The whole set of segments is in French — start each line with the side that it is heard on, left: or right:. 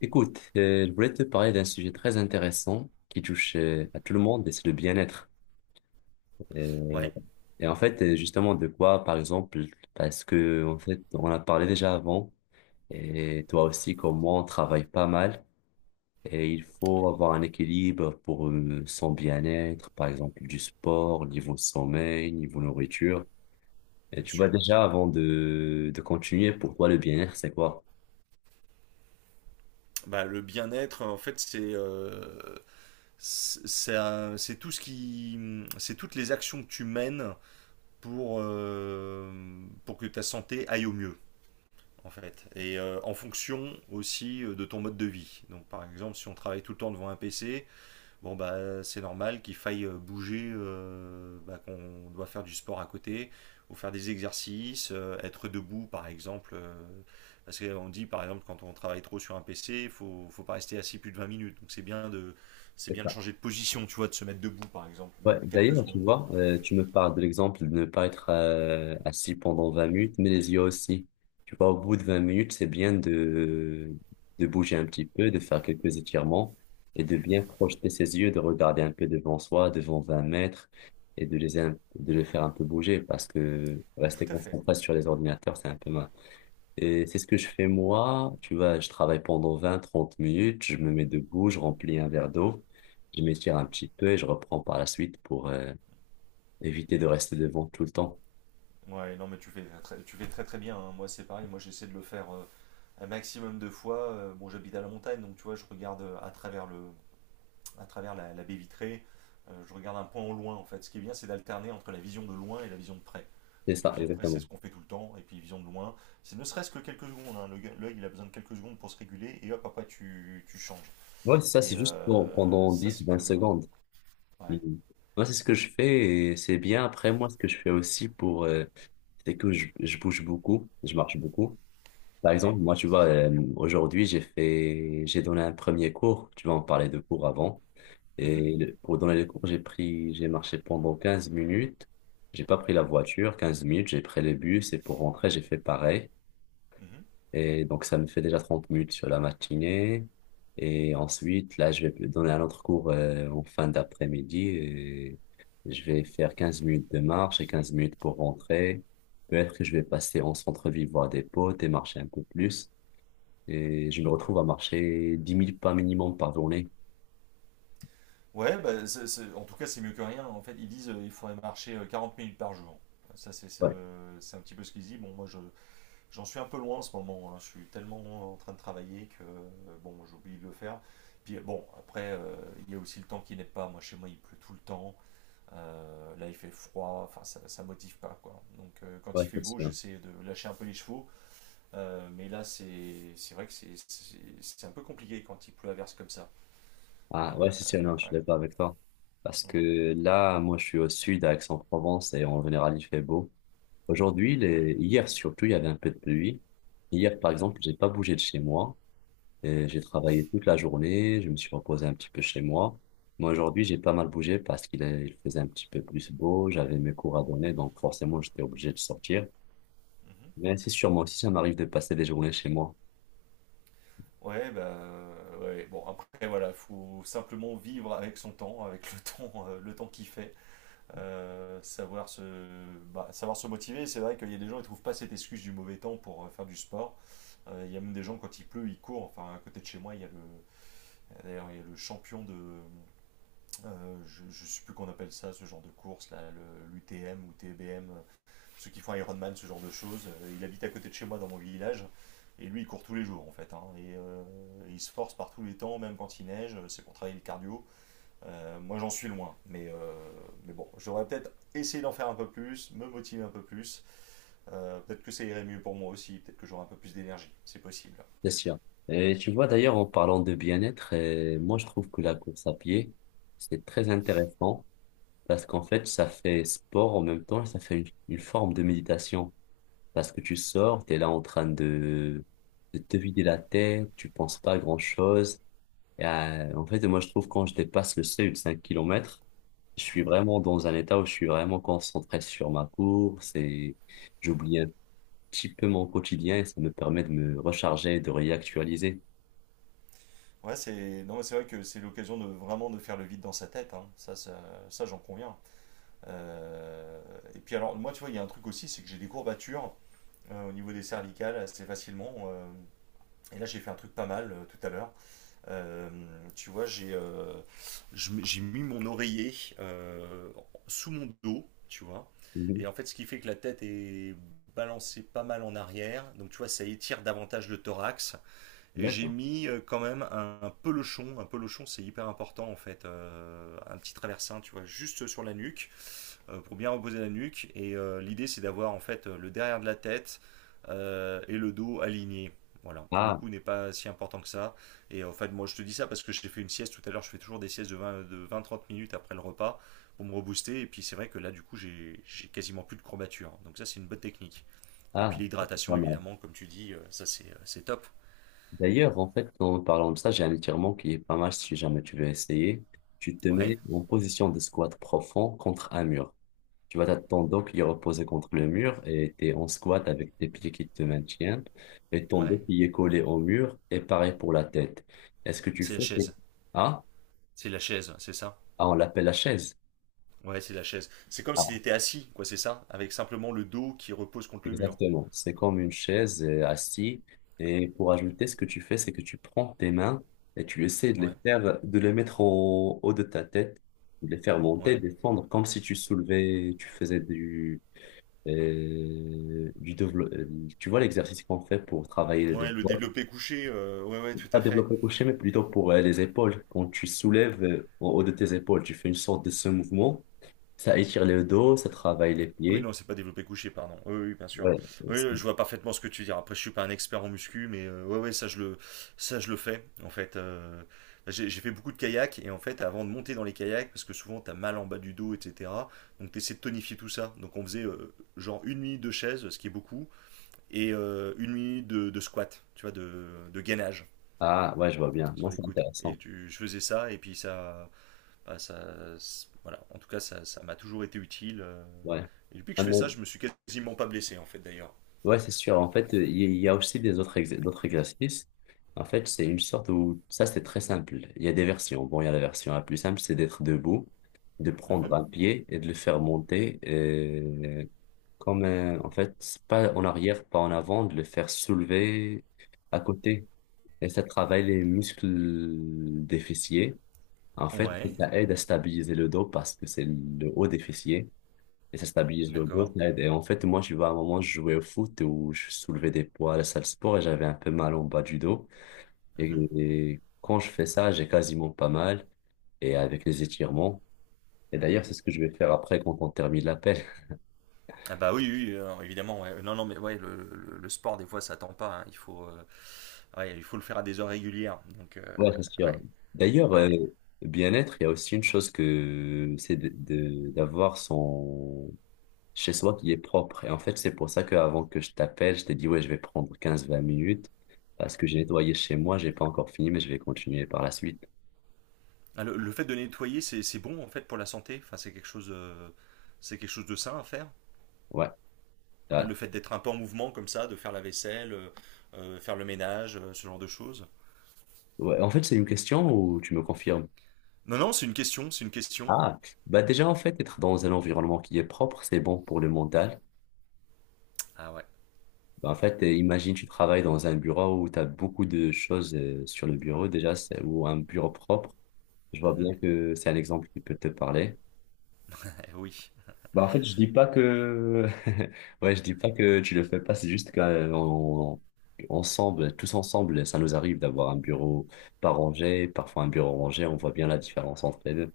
left: Écoute, je voulais te parler d'un sujet très intéressant qui touche à tout le monde et c'est le bien-être. Et,
right: Ouais,
left: et en fait, justement, de quoi, par exemple, parce que en fait, on a parlé déjà avant et toi aussi, comme moi, on travaille pas mal et il
right: ouais,
left: faut avoir un équilibre pour son bien-être, par exemple, du sport, niveau sommeil, niveau nourriture. Et
right: bien
left: tu vois
right: sûr.
left: déjà, avant de continuer, pour toi, le bien-être, c'est quoi?
right: Bah, le bien-être, en fait, c'est tout ce c'est toutes les actions que tu mènes pour euh, pour que ta santé aille au mieux, en fait, et en fonction aussi de ton mode de vie. Donc, par exemple, si on travaille tout le temps devant un PC. Bon, bah, c'est normal qu'il faille bouger, bah, qu'on doit faire du sport à côté, ou faire des exercices, être debout par exemple. Parce qu'on dit par exemple, quand on travaille trop sur un PC, il faut, faut pas rester assis plus de 20 minutes. Donc c'est
left: C'est
right: bien de
left: ça.
right: changer de position, tu vois, de se mettre debout par exemple,
left: Ouais,
right: même quelques
left: d'ailleurs, tu
right: secondes.
left: vois, tu me parles de l'exemple de ne pas être assis pendant 20 minutes, mais les yeux aussi. Tu vois, au bout de 20 minutes, c'est bien de bouger un petit peu, de faire quelques étirements et de bien projeter ses yeux, de regarder un peu devant soi, devant 20 mètres et de les faire un peu bouger parce que
right: Tout
left: rester
right: à fait.
left: concentré sur les ordinateurs, c'est un peu mal. Et c'est ce que je fais moi. Tu vois, je travaille pendant vingt trente minutes, je me mets debout, je remplis un verre d'eau, je m'étire un petit peu et je reprends par la suite pour éviter de rester devant tout le temps.
right: Ouais, non, mais tu fais très très bien, hein. Moi, c'est pareil, moi j'essaie de le faire un maximum de fois. Bon, j'habite à la montagne, donc tu vois, je regarde à travers la baie vitrée. Je regarde un point au loin en fait. Ce qui est bien, c'est d'alterner entre la vision de loin et la vision de près.
left: C'est
right: Donc la
left: ça,
right: vision de près, c'est
left: exactement.
right: ce qu'on fait tout le temps, et puis vision de loin, c'est ne serait-ce que quelques secondes, hein. L'œil, il a besoin de quelques secondes pour se réguler, et hop, après, tu changes.
left: Ouais, c'est ça,
right: Et
left: c'est juste pendant
right: ça,
left: dix
right: c'est
left: vingt
right: plutôt bien.
left: secondes.
right: Ouais,
left: Mhm. Moi, c'est ce que je fais et c'est bien. Après, moi, ce que je fais aussi pour, c'est que je bouge beaucoup, je marche beaucoup. Par
right: ouais.
left: exemple, moi,
right: Ah,
left: tu
right: ça
left: vois,
right: c'est bien.
left: aujourd'hui, j'ai donné un premier cours. Tu vois, on parlait de cours avant.
right: Mhm,
left: Et pour donner les cours, j'ai marché pendant 15 minutes. J'ai pas pris la voiture, 15 minutes, j'ai pris le bus et pour rentrer, j'ai fait pareil.
right: mhm.
left: Et donc, ça me fait déjà 30 minutes sur la matinée. Et ensuite, là, je vais donner un autre cours en fin d'après-midi et je vais faire 15 minutes de marche et 15 minutes pour rentrer. Peut-être que je vais passer en centre-ville voir des potes et marcher un peu plus. Et je me retrouve à marcher dix 000 pas minimum par journée.
right: Ouais, bah, en tout cas, c'est mieux que rien. En fait, ils disent il faudrait marcher 40 minutes par jour. Ça,
left: Ouais,
right: c'est un petit peu ce qu'ils disent. Bon, j'en suis un peu loin en ce moment, hein. Je suis tellement en train de travailler que bon, j'oublie de le faire. Puis bon, après, il y a aussi le temps qui n'est pas. Moi, chez moi, il pleut tout le temps. Là, il fait froid. Enfin, ça motive pas, quoi. Donc, quand il
left: ouais,
right: fait
left: c'est
right: beau,
left: sûr.
right: j'essaie de lâcher un peu les chevaux. Mais là, c'est vrai que c'est un peu compliqué quand il pleut à verse comme ça. Euh,
left: Ah ouais, si, si, non, je suis d'accord avec toi. Parce
right: on-
left: que là, moi, je suis au sud, à Aix-en-Provence, et en général, il fait beau. Aujourd'hui,
right: Eh oui.
left: les... hier surtout, il y avait un peu de pluie. Hier, par
right: Mhm,
left: exemple, j'ai pas bougé de chez moi.
right: mhm,
left: Et j'ai travaillé toute la journée, je me suis reposé un petit peu chez moi. Moi aujourd'hui, j'ai pas mal bougé parce qu'il est- il faisait un petit peu plus beau, j'avais mes cours à donner, donc forcément, j'étais obligé de sortir.
right: mhm.
left: Mais c'est sûr, moi aussi, ça m'arrive de passer des journées chez moi.
right: Ouais, bah, ouais, bon, après, voilà, faut simplement vivre avec son temps, le temps qu'il fait. euh, savoir se, Savoir se motiver. C'est vrai qu'il y a des gens qui ne trouvent pas cette excuse du mauvais temps pour faire du sport. Il y a même des gens, quand il pleut, ils courent. Enfin, à côté de chez moi, il y a le, d'ailleurs, il y a le champion de. Je ne sais plus qu'on appelle ça, ce genre de course, là, l'UTM ou TBM, ceux qui font Ironman, ce genre de choses. Il habite à côté de chez moi dans mon village. Et lui, il court tous les jours en fait, hein. Et il se force par tous les temps, même quand il neige. C'est pour travailler le cardio. Moi, j'en suis loin, mais bon, j'aurais peut-être essayé d'en faire un peu plus, me motiver un peu plus. Peut-être que ça irait mieux pour moi aussi, peut-être que j'aurais un peu plus d'énergie, c'est possible.
left: Bien sûr. Et tu vois d'ailleurs en parlant de bien-être, moi je trouve que la course à pied, c'est très intéressant parce qu'en fait ça fait sport en même temps, et ça fait une forme de méditation parce que tu sors, tu es là en train de te vider la tête, tu penses pas à grand-chose. Et, en fait moi je trouve quand je dépasse le seuil de 5 km, je suis
right: Mhm.
left: vraiment dans un état où je suis vraiment concentré sur ma course et j'oublie un petit peu mon quotidien et ça me permet de me recharger, de réactualiser.
right: Ouais, c'est non. Mais c'est vrai que c'est l'occasion de vraiment de faire le vide dans sa tête, hein. Ça, j'en conviens. Euh, Et puis alors, moi, tu vois, il y a un truc aussi, c'est que j'ai des courbatures au niveau des cervicales assez facilement. Et là, j'ai fait un truc pas mal tout à l'heure. Euh, Tu vois, j'ai j'ai mis mon oreiller euh, sous mon dos, tu vois. Et en fait, ce qui fait que la tête est balancée pas mal en arrière. Donc, tu vois, ça étire davantage le thorax. Et j'ai
left: D'accord.
right: mis quand même un pelochon. Un pelochon, c'est hyper important, en fait. Un petit traversin, tu vois, juste sur la nuque pour bien reposer la nuque. Et l'idée, c'est d'avoir en fait le derrière de la tête et le dos aligné. Voilà, le
left: Ah,
right: coup n'est pas si important que ça. Et en fait, moi, je te dis ça parce que j'ai fait une sieste tout à l'heure. Je fais toujours des siestes de 20 30 minutes après le repas pour me rebooster. Et puis, c'est vrai que là, du coup, j'ai quasiment plus de courbature. Donc, ça, c'est une bonne technique. Et puis,
left: ah, ça, c'est pas
right: l'hydratation,
left: mal.
right: évidemment, comme tu dis, ça, c'est top.
left: D'ailleurs, en fait, en parlant de ça, j'ai un étirement qui est pas mal si jamais tu veux essayer. Tu te
right: Ouais,
left: mets en position de squat profond contre un mur. Tu vas t'attendre ton dos qui est reposé contre le mur et t'es en squat avec tes pieds qui te maintiennent et ton dos
right: ouais.
left: qui est collé au mur et pareil pour la tête. Est-ce que tu
right: C'est la
left: fais...
right: chaise.
left: Ah,
right: C'est la chaise, c'est ça.
left: ah, on l'appelle la chaise.
right: Ouais, c'est la chaise. C'est comme si tu étais assis, quoi, c'est ça. Avec simplement le dos qui repose contre le mur.
left: Exactement. C'est comme une chaise assis. Et pour ajouter, ce que tu fais, c'est que tu prends tes mains et tu essaies de les
right: Ouais,
left: faire, de les mettre au haut de ta tête, de les faire monter,
right: ouais.
left: descendre, comme si tu soulevais, tu faisais du développement. Tu vois l'exercice qu'on fait pour travailler les
right: Ouais, le
left: épaules.
right: développé couché, ouais, ouais, tout
left: Pas
right: à fait.
left: développer couché, mais plutôt pour les épaules. Quand tu soulèves au haut de tes épaules, tu fais une sorte de ce mouvement. Ça étire le dos, ça travaille les
right: Ah, oui,
left: pieds.
right: non, c'est pas développé couché, pardon. Oui, oui, bien sûr.
left: Ouais.
right: Oui, je vois parfaitement ce que tu veux dire. Après, je suis pas un expert en muscu, mais ouais, ouais, ça je le fais. En fait, j'ai fait beaucoup de kayak et en fait, avant de monter dans les kayaks, parce que souvent t'as mal en bas du dos, etc. Donc t'essaies de tonifier tout ça. Donc on faisait genre une nuit de chaise, ce qui est beaucoup, et une nuit de squat, tu vois, de gainage
left: Ah, ouais, je vois bien. Non,
right: sur les
left: c'est
right: coudes. Et
left: intéressant.
right: je faisais ça et puis ça, voilà. En tout cas, ça m'a toujours été utile.
left: Ouais.
right: Et depuis que
left: Ah
right: je fais ça,
left: non.
right: je me suis quasiment pas blessé, en fait, d'ailleurs.
left: Ouais, c'est sûr. En fait, il y a aussi d'autres exercices. En fait, c'est une sorte où ça, c'est très simple. Il y a des versions. Bon, il y a la version la plus simple, c'est d'être debout, de prendre
right: Mhm.
left: un pied et de le faire monter. Comme, en fait, c'est pas en arrière, pas en avant, de le faire soulever à côté. Et ça travaille les muscles des fessiers. En fait,
right: Ouais,
left: ça aide à stabiliser le dos parce que c'est le haut des fessiers. Et ça stabilise le dos,
right: d'accord.
left: ça aide. Et en fait, moi, je vois, à un moment, je jouais au foot où je soulevais des poids à la salle de sport et j'avais un peu mal en bas du dos. Et,
right: Mhm.
left: et quand je fais ça, j'ai quasiment pas mal. Et avec les étirements. Et d'ailleurs, c'est ce que je vais faire après quand on termine l'appel.
right: Ah bah oui, oui, évidemment. Ouais. Non, non, mais ouais, le sport, des fois, ça attend pas, hein. Ouais, il faut le faire à des heures régulières. Donc,
left: Ouais, c'est sûr.
right: ouais,
left: D'ailleurs,
right: ouais.
left: bien-être, il y a aussi une chose que c'est d'avoir son chez soi qui est propre. Et en fait, c'est pour ça qu'avant que je t'appelle, je t'ai dit, ouais, je vais prendre quinze vingt minutes parce que j'ai nettoyé chez moi, j'ai pas encore fini, mais je vais continuer par la suite.
right: Ah, le fait de nettoyer, c'est bon, en fait, pour la santé. Enfin, c'est quelque chose de sain à faire.
left: Ouais,
right: Ah,
left: ouais.
right: le fait d'être un peu en mouvement comme ça, de faire la vaisselle, faire le ménage, ce genre de choses.
left: Ouais, en fait, c'est une question où tu me confirmes.
right: Non, non, c'est une question, c'est une question.
left: Ah, bah déjà, en fait, être dans un environnement qui est propre, c'est bon pour le mental.
right: Ah ouais.
left: Bah, en fait, imagine, tu travailles dans un bureau où tu as beaucoup de choses sur le bureau, déjà, ou un bureau propre. Je vois
right: Mhm.
left: bien que c'est un exemple qui peut te parler.
right: Eh oui.
left: Bah, en fait, je dis pas que, ouais, je dis pas que tu le fais pas, c'est juste qu'on, ensemble, tous ensemble, ça nous arrive d'avoir un bureau pas rangé, parfois un bureau rangé, on voit bien la différence entre les deux.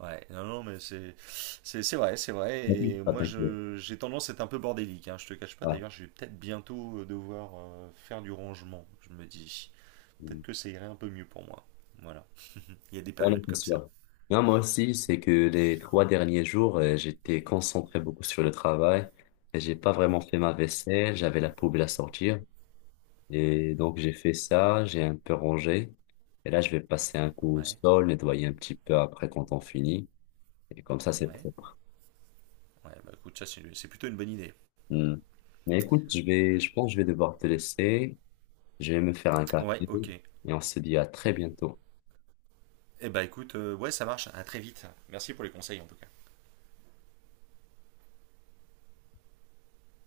right: Ouais, non, non, mais c'est vrai, c'est vrai. Et
left: Ah,
right: moi,
left: t'inquiète.
right: je j'ai tendance à être un peu bordélique. Hein, je te cache pas. D'ailleurs, je vais peut-être bientôt devoir faire du rangement. Je me dis, peut-être
left: Mm.
right: que ça irait un peu mieux pour moi. Voilà. Il y a des
left: Ouais, non,
right: périodes
left: c'est
right: comme ça.
left: sûr. Non, moi aussi, c'est que les trois derniers jours, j'étais concentré beaucoup sur le travail et j'ai pas vraiment fait ma vaisselle, j'avais la poubelle à sortir et donc j'ai fait ça, j'ai un peu rangé et là je vais passer un coup au
right: Ouais,
left: sol, nettoyer un petit peu après quand on finit et comme ça c'est
right: ouais,
left: propre.
right: ouais. Bah écoute, ça c'est plutôt une bonne idée.
left: Mm. Mais écoute, je vais,
right: Mm.
left: je pense que je vais devoir te laisser, je vais me faire un café
right: Ouais, ok.
left: et on se dit à très bientôt.
right: Eh bah écoute, ouais, ça marche. À très vite. Merci pour les conseils en tout cas.